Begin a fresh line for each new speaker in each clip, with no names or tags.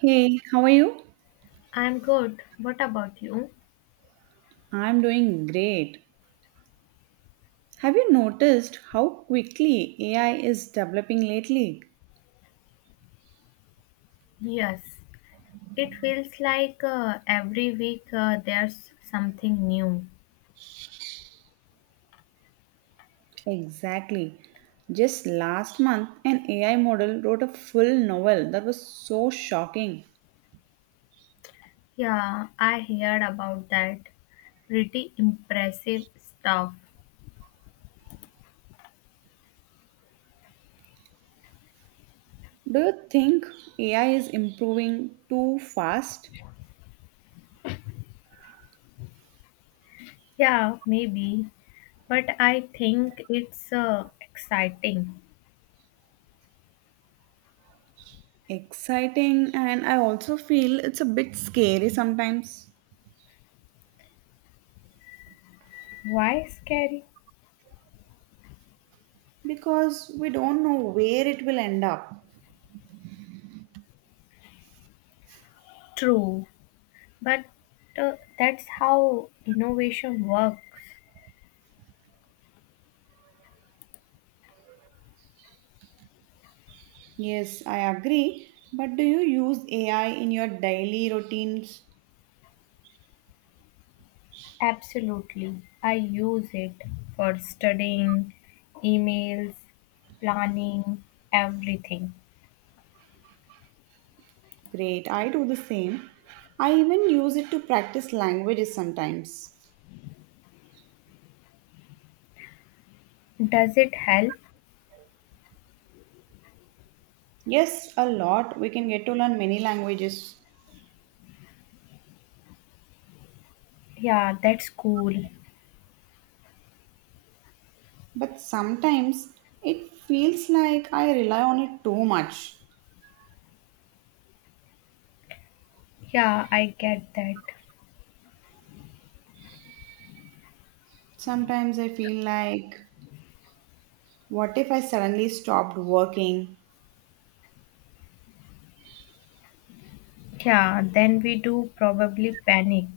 Hey, how are you?
I'm good. What about you?
I'm doing great. Have you noticed how quickly AI is developing lately?
Yes, it feels like every week there's something new.
Exactly. Just last month, an AI model wrote a full novel that was so shocking.
Yeah, I heard about that. Pretty impressive stuff.
Do you think AI is improving too fast?
Yeah, maybe, but I think it's exciting.
Exciting, and I also feel it's a bit scary sometimes
Why scary?
because we don't know where it will end up.
True, but that's how innovation works.
Yes, I agree. But do you use AI in your daily routines?
Absolutely. I use it for studying, emails, planning, everything.
Great, I do the same. I even use it to practice languages sometimes.
Does it help?
Yes, a lot. We can get to learn many languages.
Yeah, that's cool.
But sometimes it feels like I rely on it too much.
Yeah, I get that.
Sometimes I feel like, what if I suddenly stopped working?
Yeah, then we do probably panic.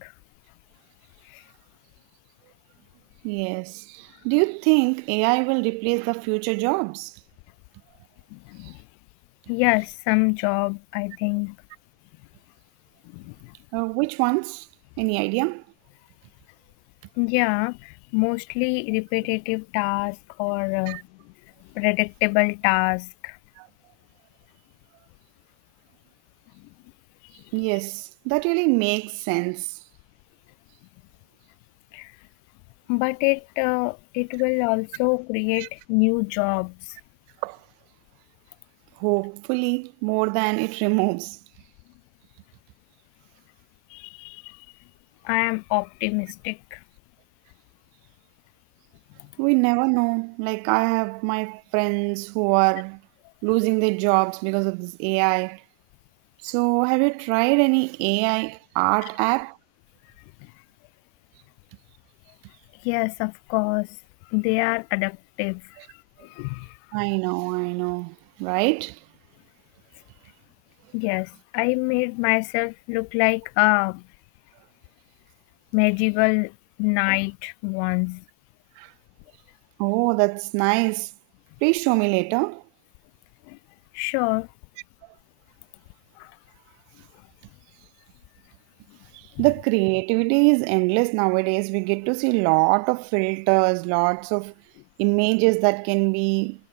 Yes. Do you think AI will replace the future jobs?
Yes, some job, I think.
Which ones? Any idea?
Yeah, mostly repetitive task or predictable task.
Yes, that really makes sense.
But it will also create new jobs.
Hopefully, more than it removes.
I am optimistic.
We never know. Like, I have my friends who are losing their jobs because of this AI. So, have you tried any AI art app?
Yes, of course. They are adaptive.
I know, right?
Yes, I made myself look like a medieval knight once.
Oh, that's nice. Please show me later.
Sure.
The creativity is endless nowadays. We get to see lot of filters, lots of images that can be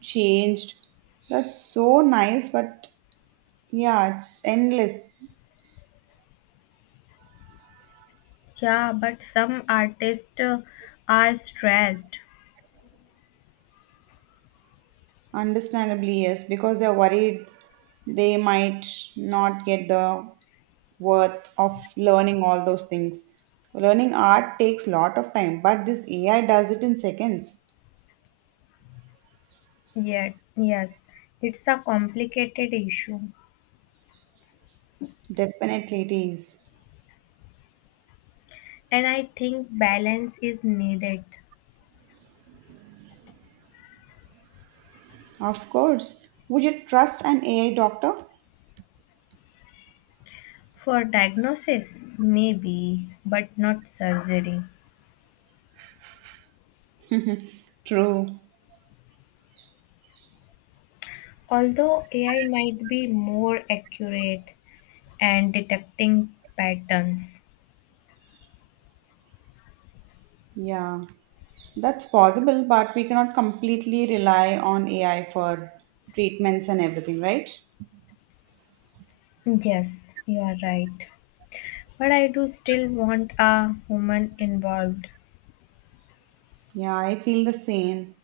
changed. That's so nice, but yeah, it's endless.
Yeah, but some artists are stressed.
Understandably, yes, because they're worried they might not get the worth of learning all those things. Learning art takes lot of time, but this AI does it in seconds.
Yeah, yes. It's a complicated issue.
Definitely it is.
And I think balance is needed.
Of course. Would you trust an AI doctor?
For diagnosis, maybe, but not surgery.
True.
Although AI might be more accurate and detecting patterns.
Yeah. That's possible, but we cannot completely rely on AI for treatments and everything, right?
Yes, you are right. But I do still want a human involved.
Yeah, I feel the same.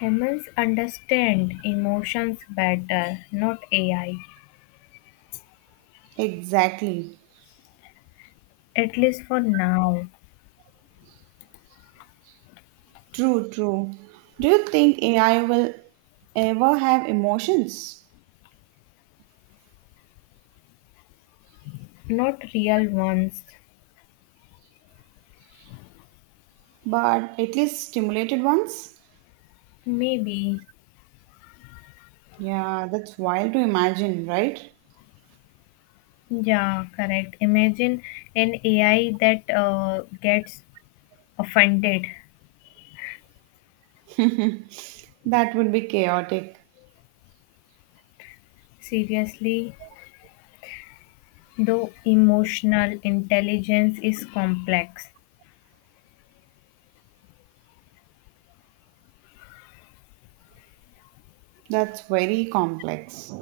Humans understand emotions better, not AI.
Exactly.
At least for now.
True, true. Do you think AI will ever have emotions?
Not real ones.
But at least stimulated ones?
Maybe.
Yeah, that's wild to imagine, right?
Yeah, correct. Imagine an AI that gets offended.
That would be chaotic.
Seriously, though emotional intelligence is complex.
That's very complex.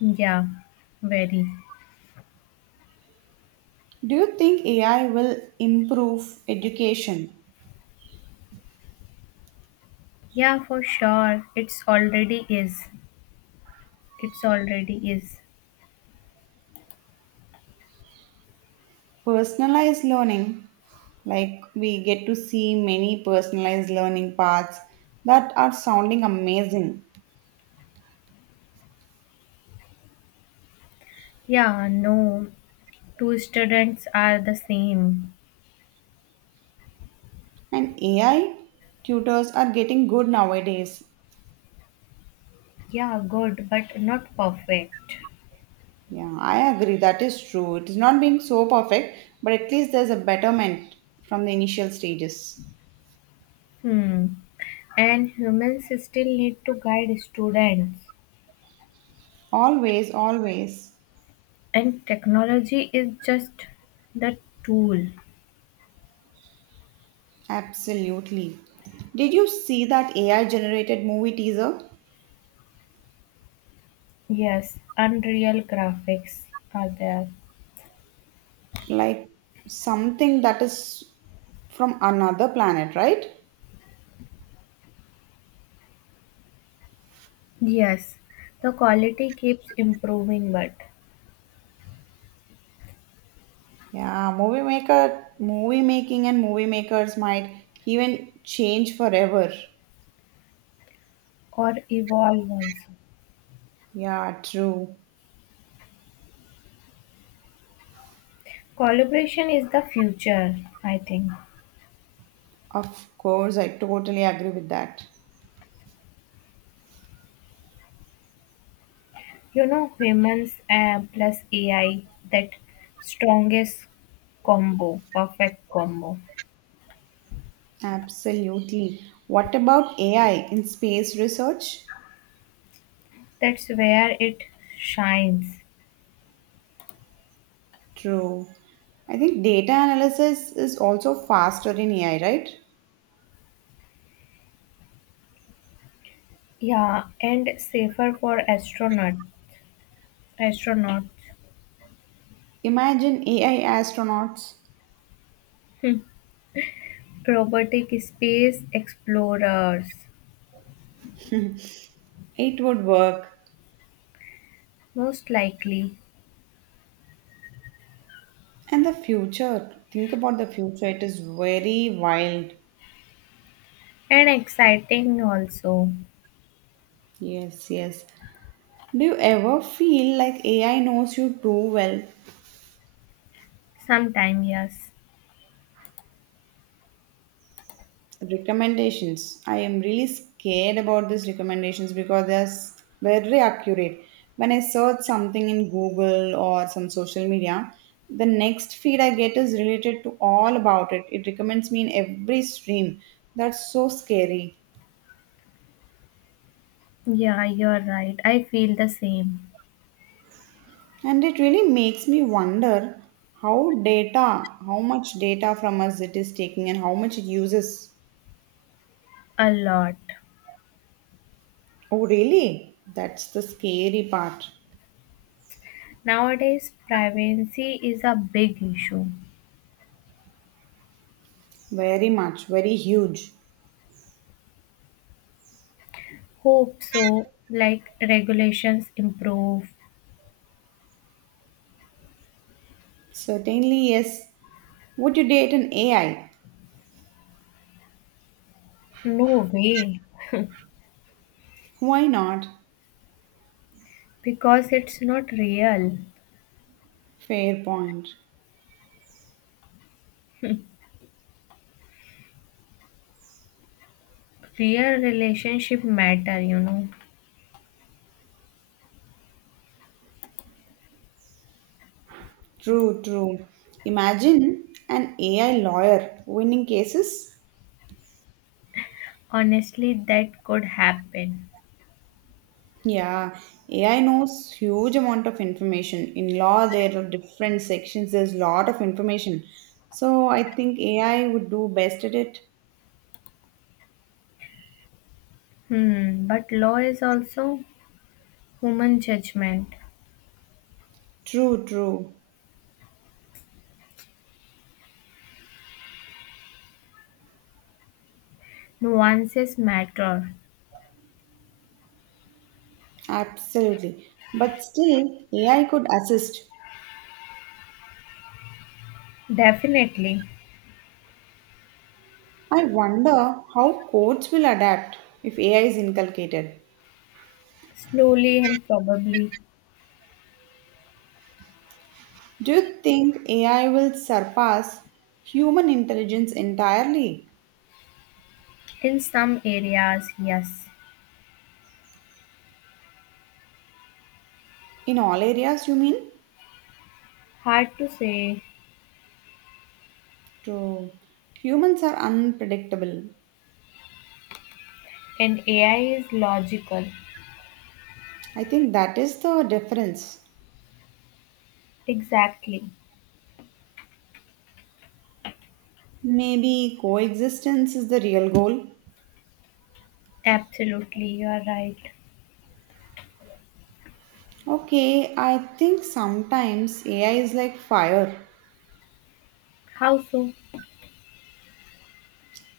Yeah, very.
Do you think AI will improve education?
Yeah, for sure. It's already is. It's already is.
Personalized learning, like we get to see many personalized learning paths that are sounding amazing.
Yeah, no. Two students are the same.
And AI tutors are getting good nowadays.
Yeah, good, but not perfect.
Yeah, I agree. That is true. It is not being so perfect, but at least there's a betterment from the initial stages.
Hmm. And humans still need to guide students.
Always, always.
And technology is just the tool.
Absolutely. Did you see that AI generated movie teaser?
Yes, unreal graphics are there.
Like something that is from another planet, right?
Yes, the quality keeps improving, but
Yeah, movie maker, movie making and movie makers might even change forever.
or evolve also.
Yeah, true.
Collaboration is the future, I think.
Of course, I totally agree with that.
You know, humans plus AI, that strongest combo, perfect combo.
Absolutely. What about AI in space research?
That's where it shines.
True. I think data analysis is also faster in AI, right?
Yeah, and safer for astronauts,
Imagine AI astronauts.
robotic space explorers,
It would work.
most likely,
And the future. Think about the future. It is very wild.
and exciting also.
Yes, yes. Do you ever feel like AI knows you too well?
Sometime, yes.
Recommendations. I am really scared about these recommendations because they're very accurate. When I search something in Google or some social media, the next feed I get is related to all about it. It recommends me in every stream. That's so scary.
Yeah, you're right. I feel the same,
And it really makes me wonder how much data from us it is taking and how much it uses.
a lot.
Oh, really? That's the scary part.
Nowadays, privacy is a big issue.
Very much, very huge.
Hope so, like regulations improve.
Certainly, yes. Would you date an AI?
No way,
Why not?
because it's not real.
Fair point.
Real relationship matter, you know.
True, true. Imagine an AI lawyer winning cases.
Honestly, that could happen.
Yeah, AI knows huge amount of information. In law, there are different sections. There's lot of information. So I think AI would do best at it.
Hmm, but law is also human judgment.
True, true.
Nuances matter.
Absolutely. But still, AI could assist.
Definitely.
I wonder how courts will adapt if AI is inculcated.
Slowly and probably.
Do you think AI will surpass human intelligence entirely?
In some areas, yes.
In all areas, you mean?
Hard to say.
True. Humans are unpredictable.
And AI is logical.
I think that is the difference.
Exactly.
Maybe coexistence is the real goal.
Absolutely, you are right.
Okay, I think sometimes AI is like fire.
How so?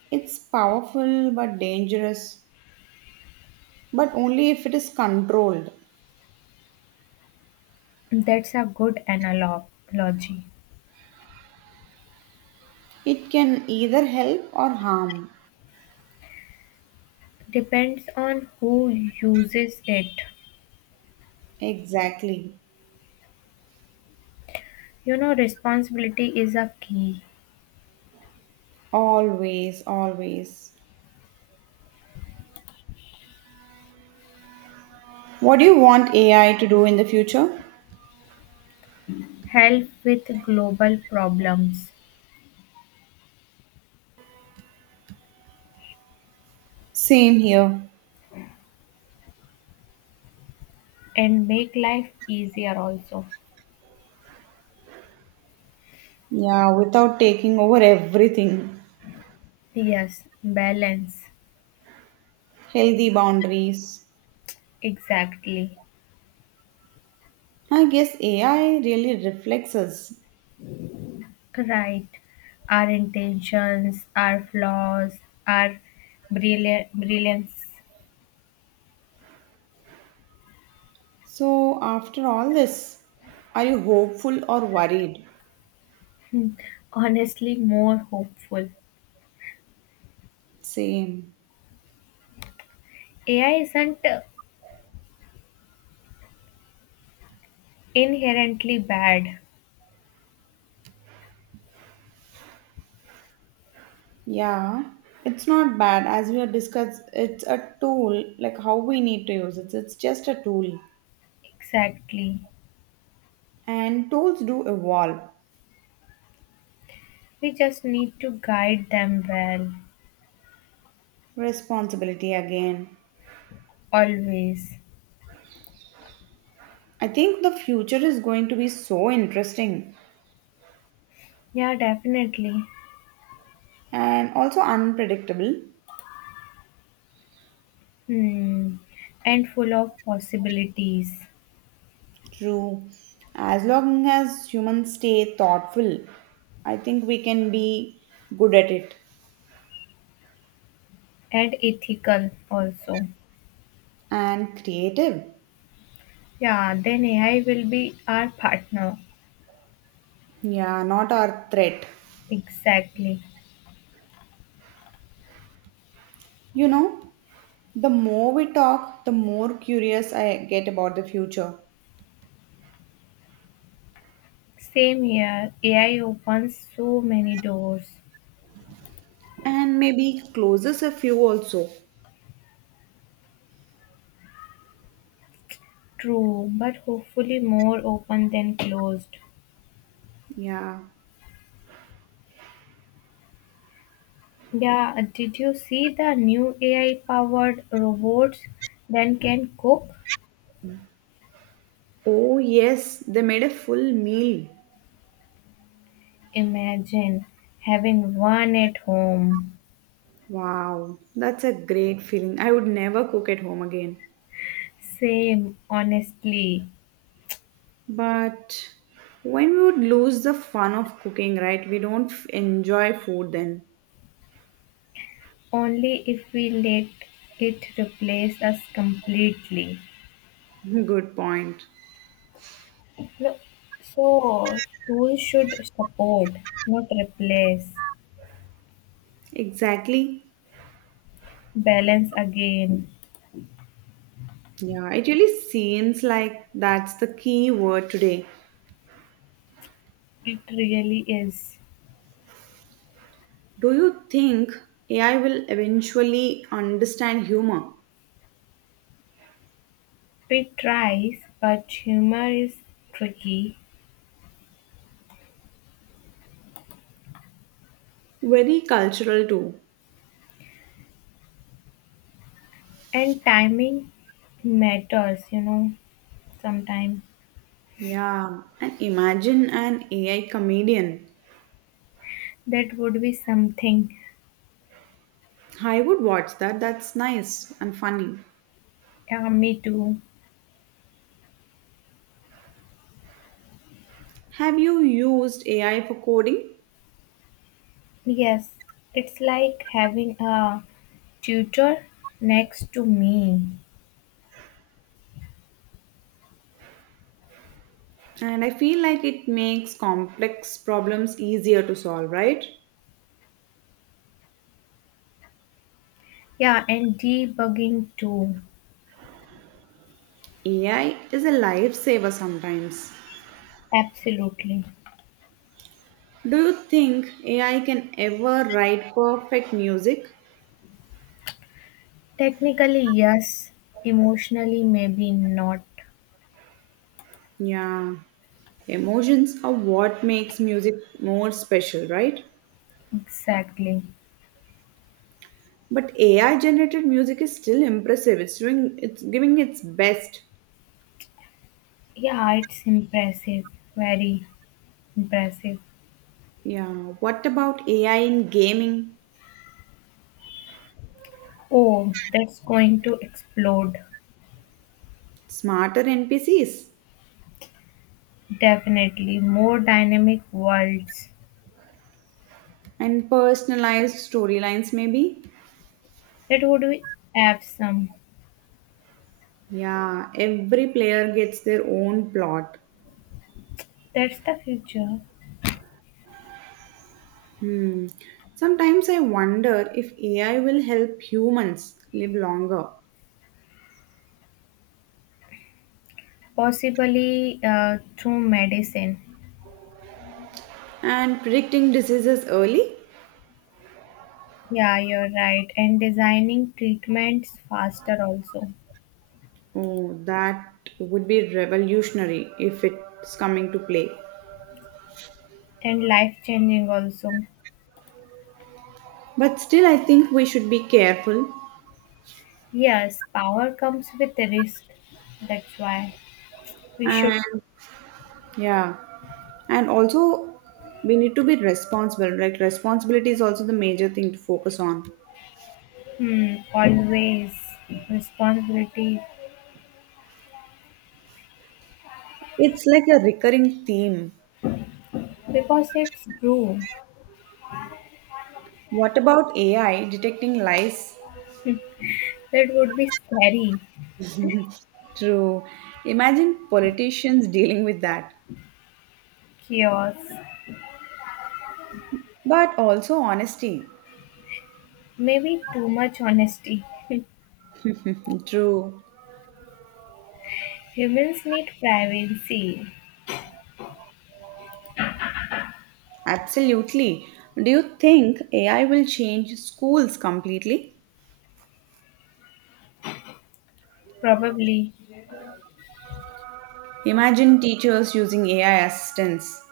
It's powerful but dangerous, but only if it is controlled.
That's a good analogy.
It can either help or harm.
Depends on who uses it.
Exactly.
You know, responsibility is a key.
Always, always. What do you want AI to do in the future?
Help with global problems
Same here.
and make life easier also.
Yeah, without taking over everything.
Yes, balance.
Healthy boundaries.
Exactly.
I guess AI really reflects us.
Right. Our intentions, our flaws, our brilliance.
So, after all this, are you hopeful or worried?
Hmm. Honestly, more hopeful.
Same.
AI isn't inherently bad.
Yeah. It's not bad as we have discussed. It's a tool, like how we need to use it. It's just a tool.
Exactly.
And tools do evolve.
We just need to guide them well.
Responsibility again.
Always.
I think the future is going to be so interesting.
Yeah, definitely.
And also unpredictable.
Hmm. And full of possibilities.
True. As long as humans stay thoughtful, I think we can be good at it
And ethical also.
and creative.
Yeah, then AI will be our partner.
Yeah, not our threat.
Exactly.
You know, the more we talk, the more curious I get about the future.
Same here. AI opens so many doors.
And maybe closes a few also.
True, but hopefully more open than closed.
Yeah.
Yeah, did you see the new AI powered robots that can cook?
Oh, yes, they made a full meal.
Imagine having one at home.
Wow, that's a great feeling. I would never cook at home again.
Same, honestly.
But when we would lose the fun of cooking, right? We don't enjoy food then.
Only if we let it replace us completely.
Good point.
No, so tools should support, not replace.
Exactly.
Balance again.
Yeah, it really seems like that's the key word today.
It really is.
Do you think AI will eventually understand humor?
Pete tries, but humor is tricky,
Very cultural too.
and timing matters, you know, sometimes.
Yeah, and imagine an AI comedian.
That would be something.
I would watch that. That's nice and funny.
Yeah, me too.
Have you used AI for coding?
Yes, it's like having a tutor next to me.
And I feel like it makes complex problems easier to solve, right?
Yeah, and debugging too.
AI is a lifesaver sometimes.
Absolutely.
Do you think AI can ever write perfect music?
Technically, yes. Emotionally, maybe not
Yeah, emotions are what makes music more special, right?
exactly.
But AI generated music is still impressive. It's giving its best.
Yeah, it's impressive. Very. Impressive.
Yeah, what about AI in gaming?
Oh, that's going to explode.
Smarter NPCs
Definitely. More dynamic worlds.
and personalized storylines maybe?
That would be awesome.
Yeah, every player gets their own plot.
That's the future.
Hmm. Sometimes I wonder if AI will help humans live longer
Possibly through medicine.
and predicting diseases early.
Yeah, you're right. And designing treatments faster also.
Oh, that would be revolutionary if it's coming to play.
And life changing also.
But still, I think we should be careful
Yes, power comes with the risk. That's why we should
and yeah, and also we need to be responsible. Like, responsibility is also the major thing to focus on.
hmm, always responsibility
It's like a recurring theme.
because it's true.
What about AI detecting lies?
That would be scary.
True. Imagine politicians dealing with that.
Chaos.
But also honesty.
Maybe too much honesty.
True.
Humans need privacy.
Absolutely. Do you think AI will change schools completely?
Probably.
Imagine teachers using AI assistants.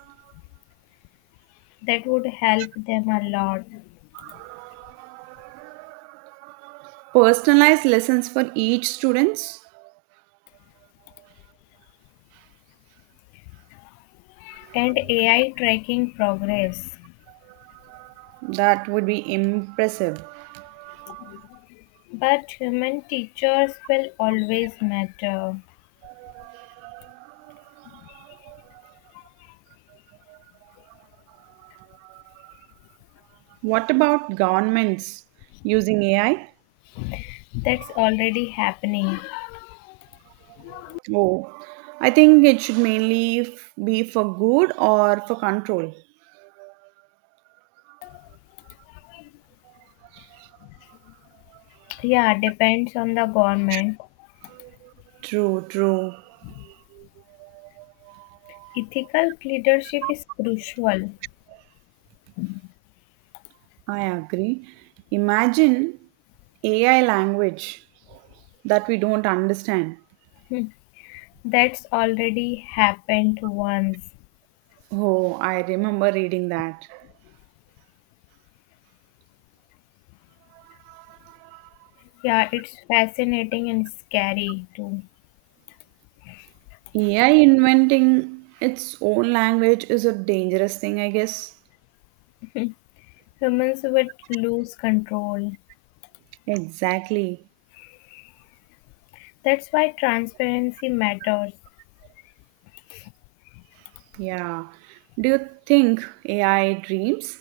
That would help them a lot.
Personalized lessons for each students?
And AI tracking progress.
That would be impressive.
But human teachers will always matter.
What about governments using AI?
That's already happening.
Oh, I think it should mainly be for good or for control.
Yeah, depends on the government.
True, true.
Ethical leadership is crucial.
I agree. Imagine AI language that we don't understand.
That's already happened once.
Oh, I remember reading that.
Yeah, it's fascinating and scary too.
AI inventing its own language is a dangerous thing, I guess.
Humans would lose control.
Exactly.
That's why transparency matters.
Yeah. Do you think AI dreams?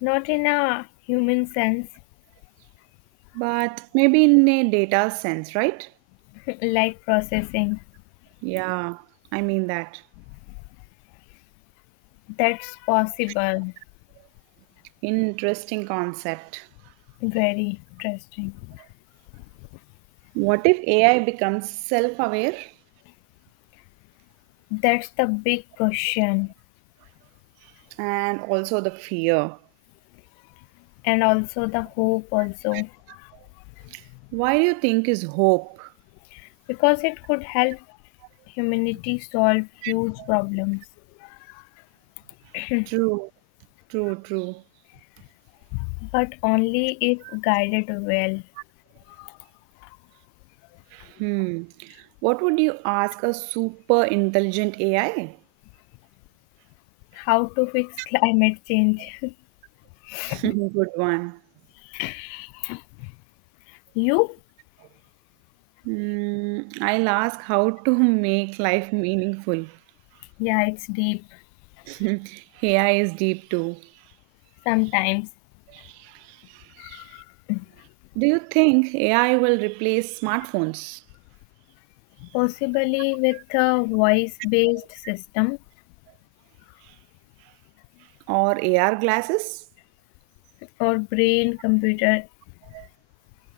Not in a human sense,
But maybe in a data sense, right?
like processing.
Yeah, I mean that.
That's possible.
Interesting concept.
Very interesting.
What if AI becomes self aware?
That's the big question,
And also the fear.
and also the hope, also,
Why do you think is hope?
because it could help humanity solve huge problems,
True, true, true.
but only if guided well.
What would you ask a super intelligent AI?
How to fix climate change?
Good one.
you?
Mm, I'll ask how to make life meaningful.
Yeah, it's deep
AI is deep too.
sometimes.
Do you think AI will replace smartphones
Possibly with a voice based system
or AR glasses?
or brain computer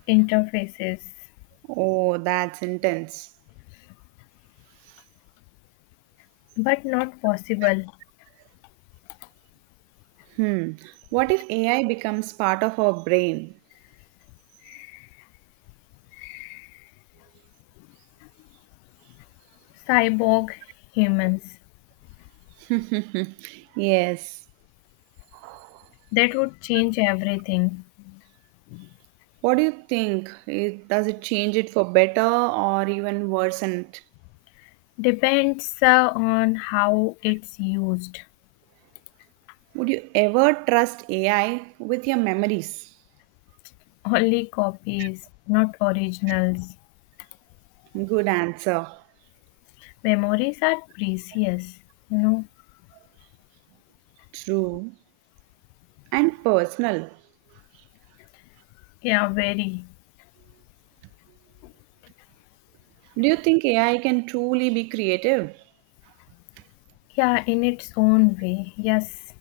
interfaces,
Oh, that's intense.
but not possible.
Hmm. What if AI becomes part of our brain?
Cyborg humans.
Yes.
That would change everything.
What do you think? It, does it change it for better or even worsen it?
Depends on how it's used.
Would you ever trust AI with your memories?
Only copies, not originals.
Good answer.
Memories are precious, you know.
True and personal.
Yeah, very.
Do you think AI can truly be creative?
Yeah, in its own way. Yes,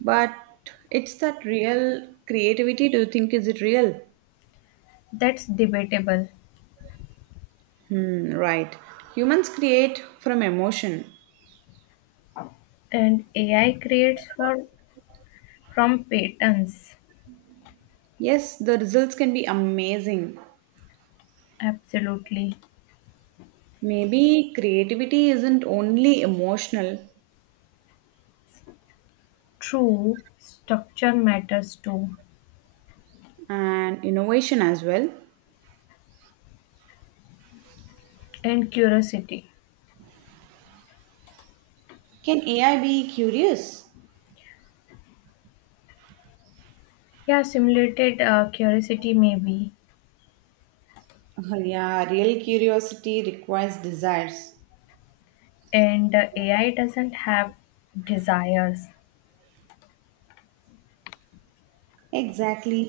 But it's that real creativity. Do you think is it real?
that's debatable.
Hmm, right. Humans create from emotion.
And AI creates for from patterns,
Yes, the results can be amazing.
absolutely
Maybe creativity isn't only emotional,
true structure matters too,
and innovation as well.
and curiosity.
Can AI be curious?
Yeah, simulated curiosity maybe,
Oh yeah, real curiosity requires desires.
and AI doesn't have desires,
Exactly.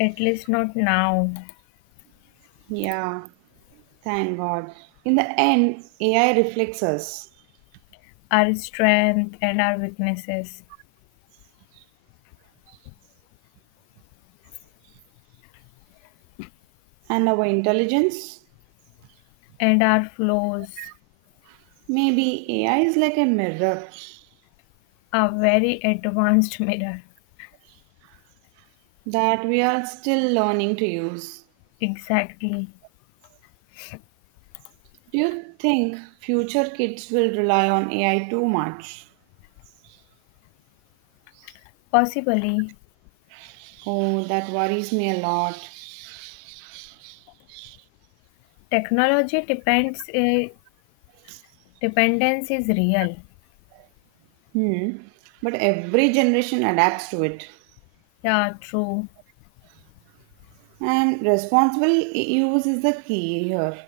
at least not now.
Yeah, thank God. In the end, AI reflects us
Our strength and our weaknesses
and our intelligence.
and our flaws
Maybe AI is like a mirror
are very advanced mirror.
that we are still learning to use.
Exactly.
Do you think future kids will rely on AI too much?
Possibly,
Oh, that worries me a lot.
technology depends. Dependence is real.
Hmm. But every generation adapts to it.
Yeah, true.
And responsible use is the key here.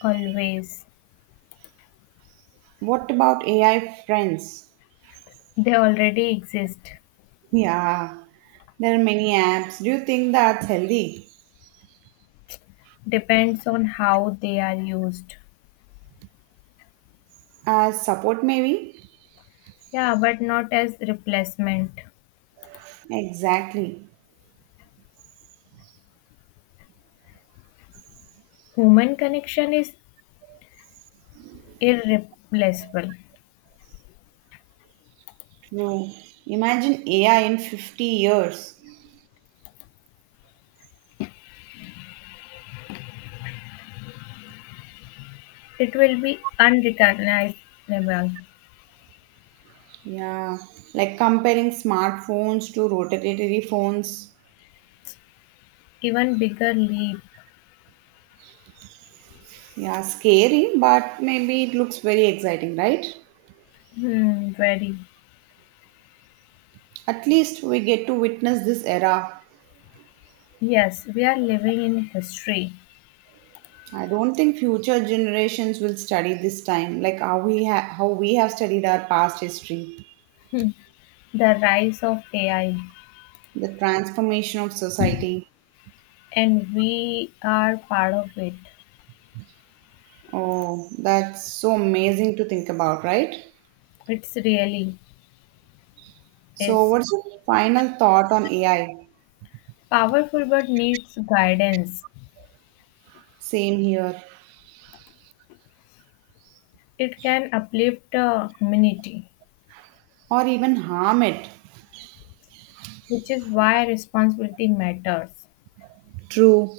Always.
What about AI friends?
They already exist.
Yeah, there are many apps. Do you think that's healthy?
Depends on how they are used.
As support, maybe?
Yeah, but not as replacement.
Exactly.
Human connection is irreplaceable.
True. Imagine AI in 50 years.
It will be unrecognizable.
Yeah, like comparing smartphones to rotatory phones.
Even bigger leap.
Yeah, scary, but maybe it looks very exciting, right?
Hmm, very.
At least we get to witness this era.
Yes, we are living in history.
I don't think future generations will study this time like how we how we have studied our past history,
The rise of AI.
the transformation of society.
And we are part of it.
Oh, that's so amazing to think about, right?
It's really
So,
is
what's your final thought on AI?
powerful but needs guidance.
Same here,
It can uplift the community,
or even harm it?
which is why responsibility matters.
True.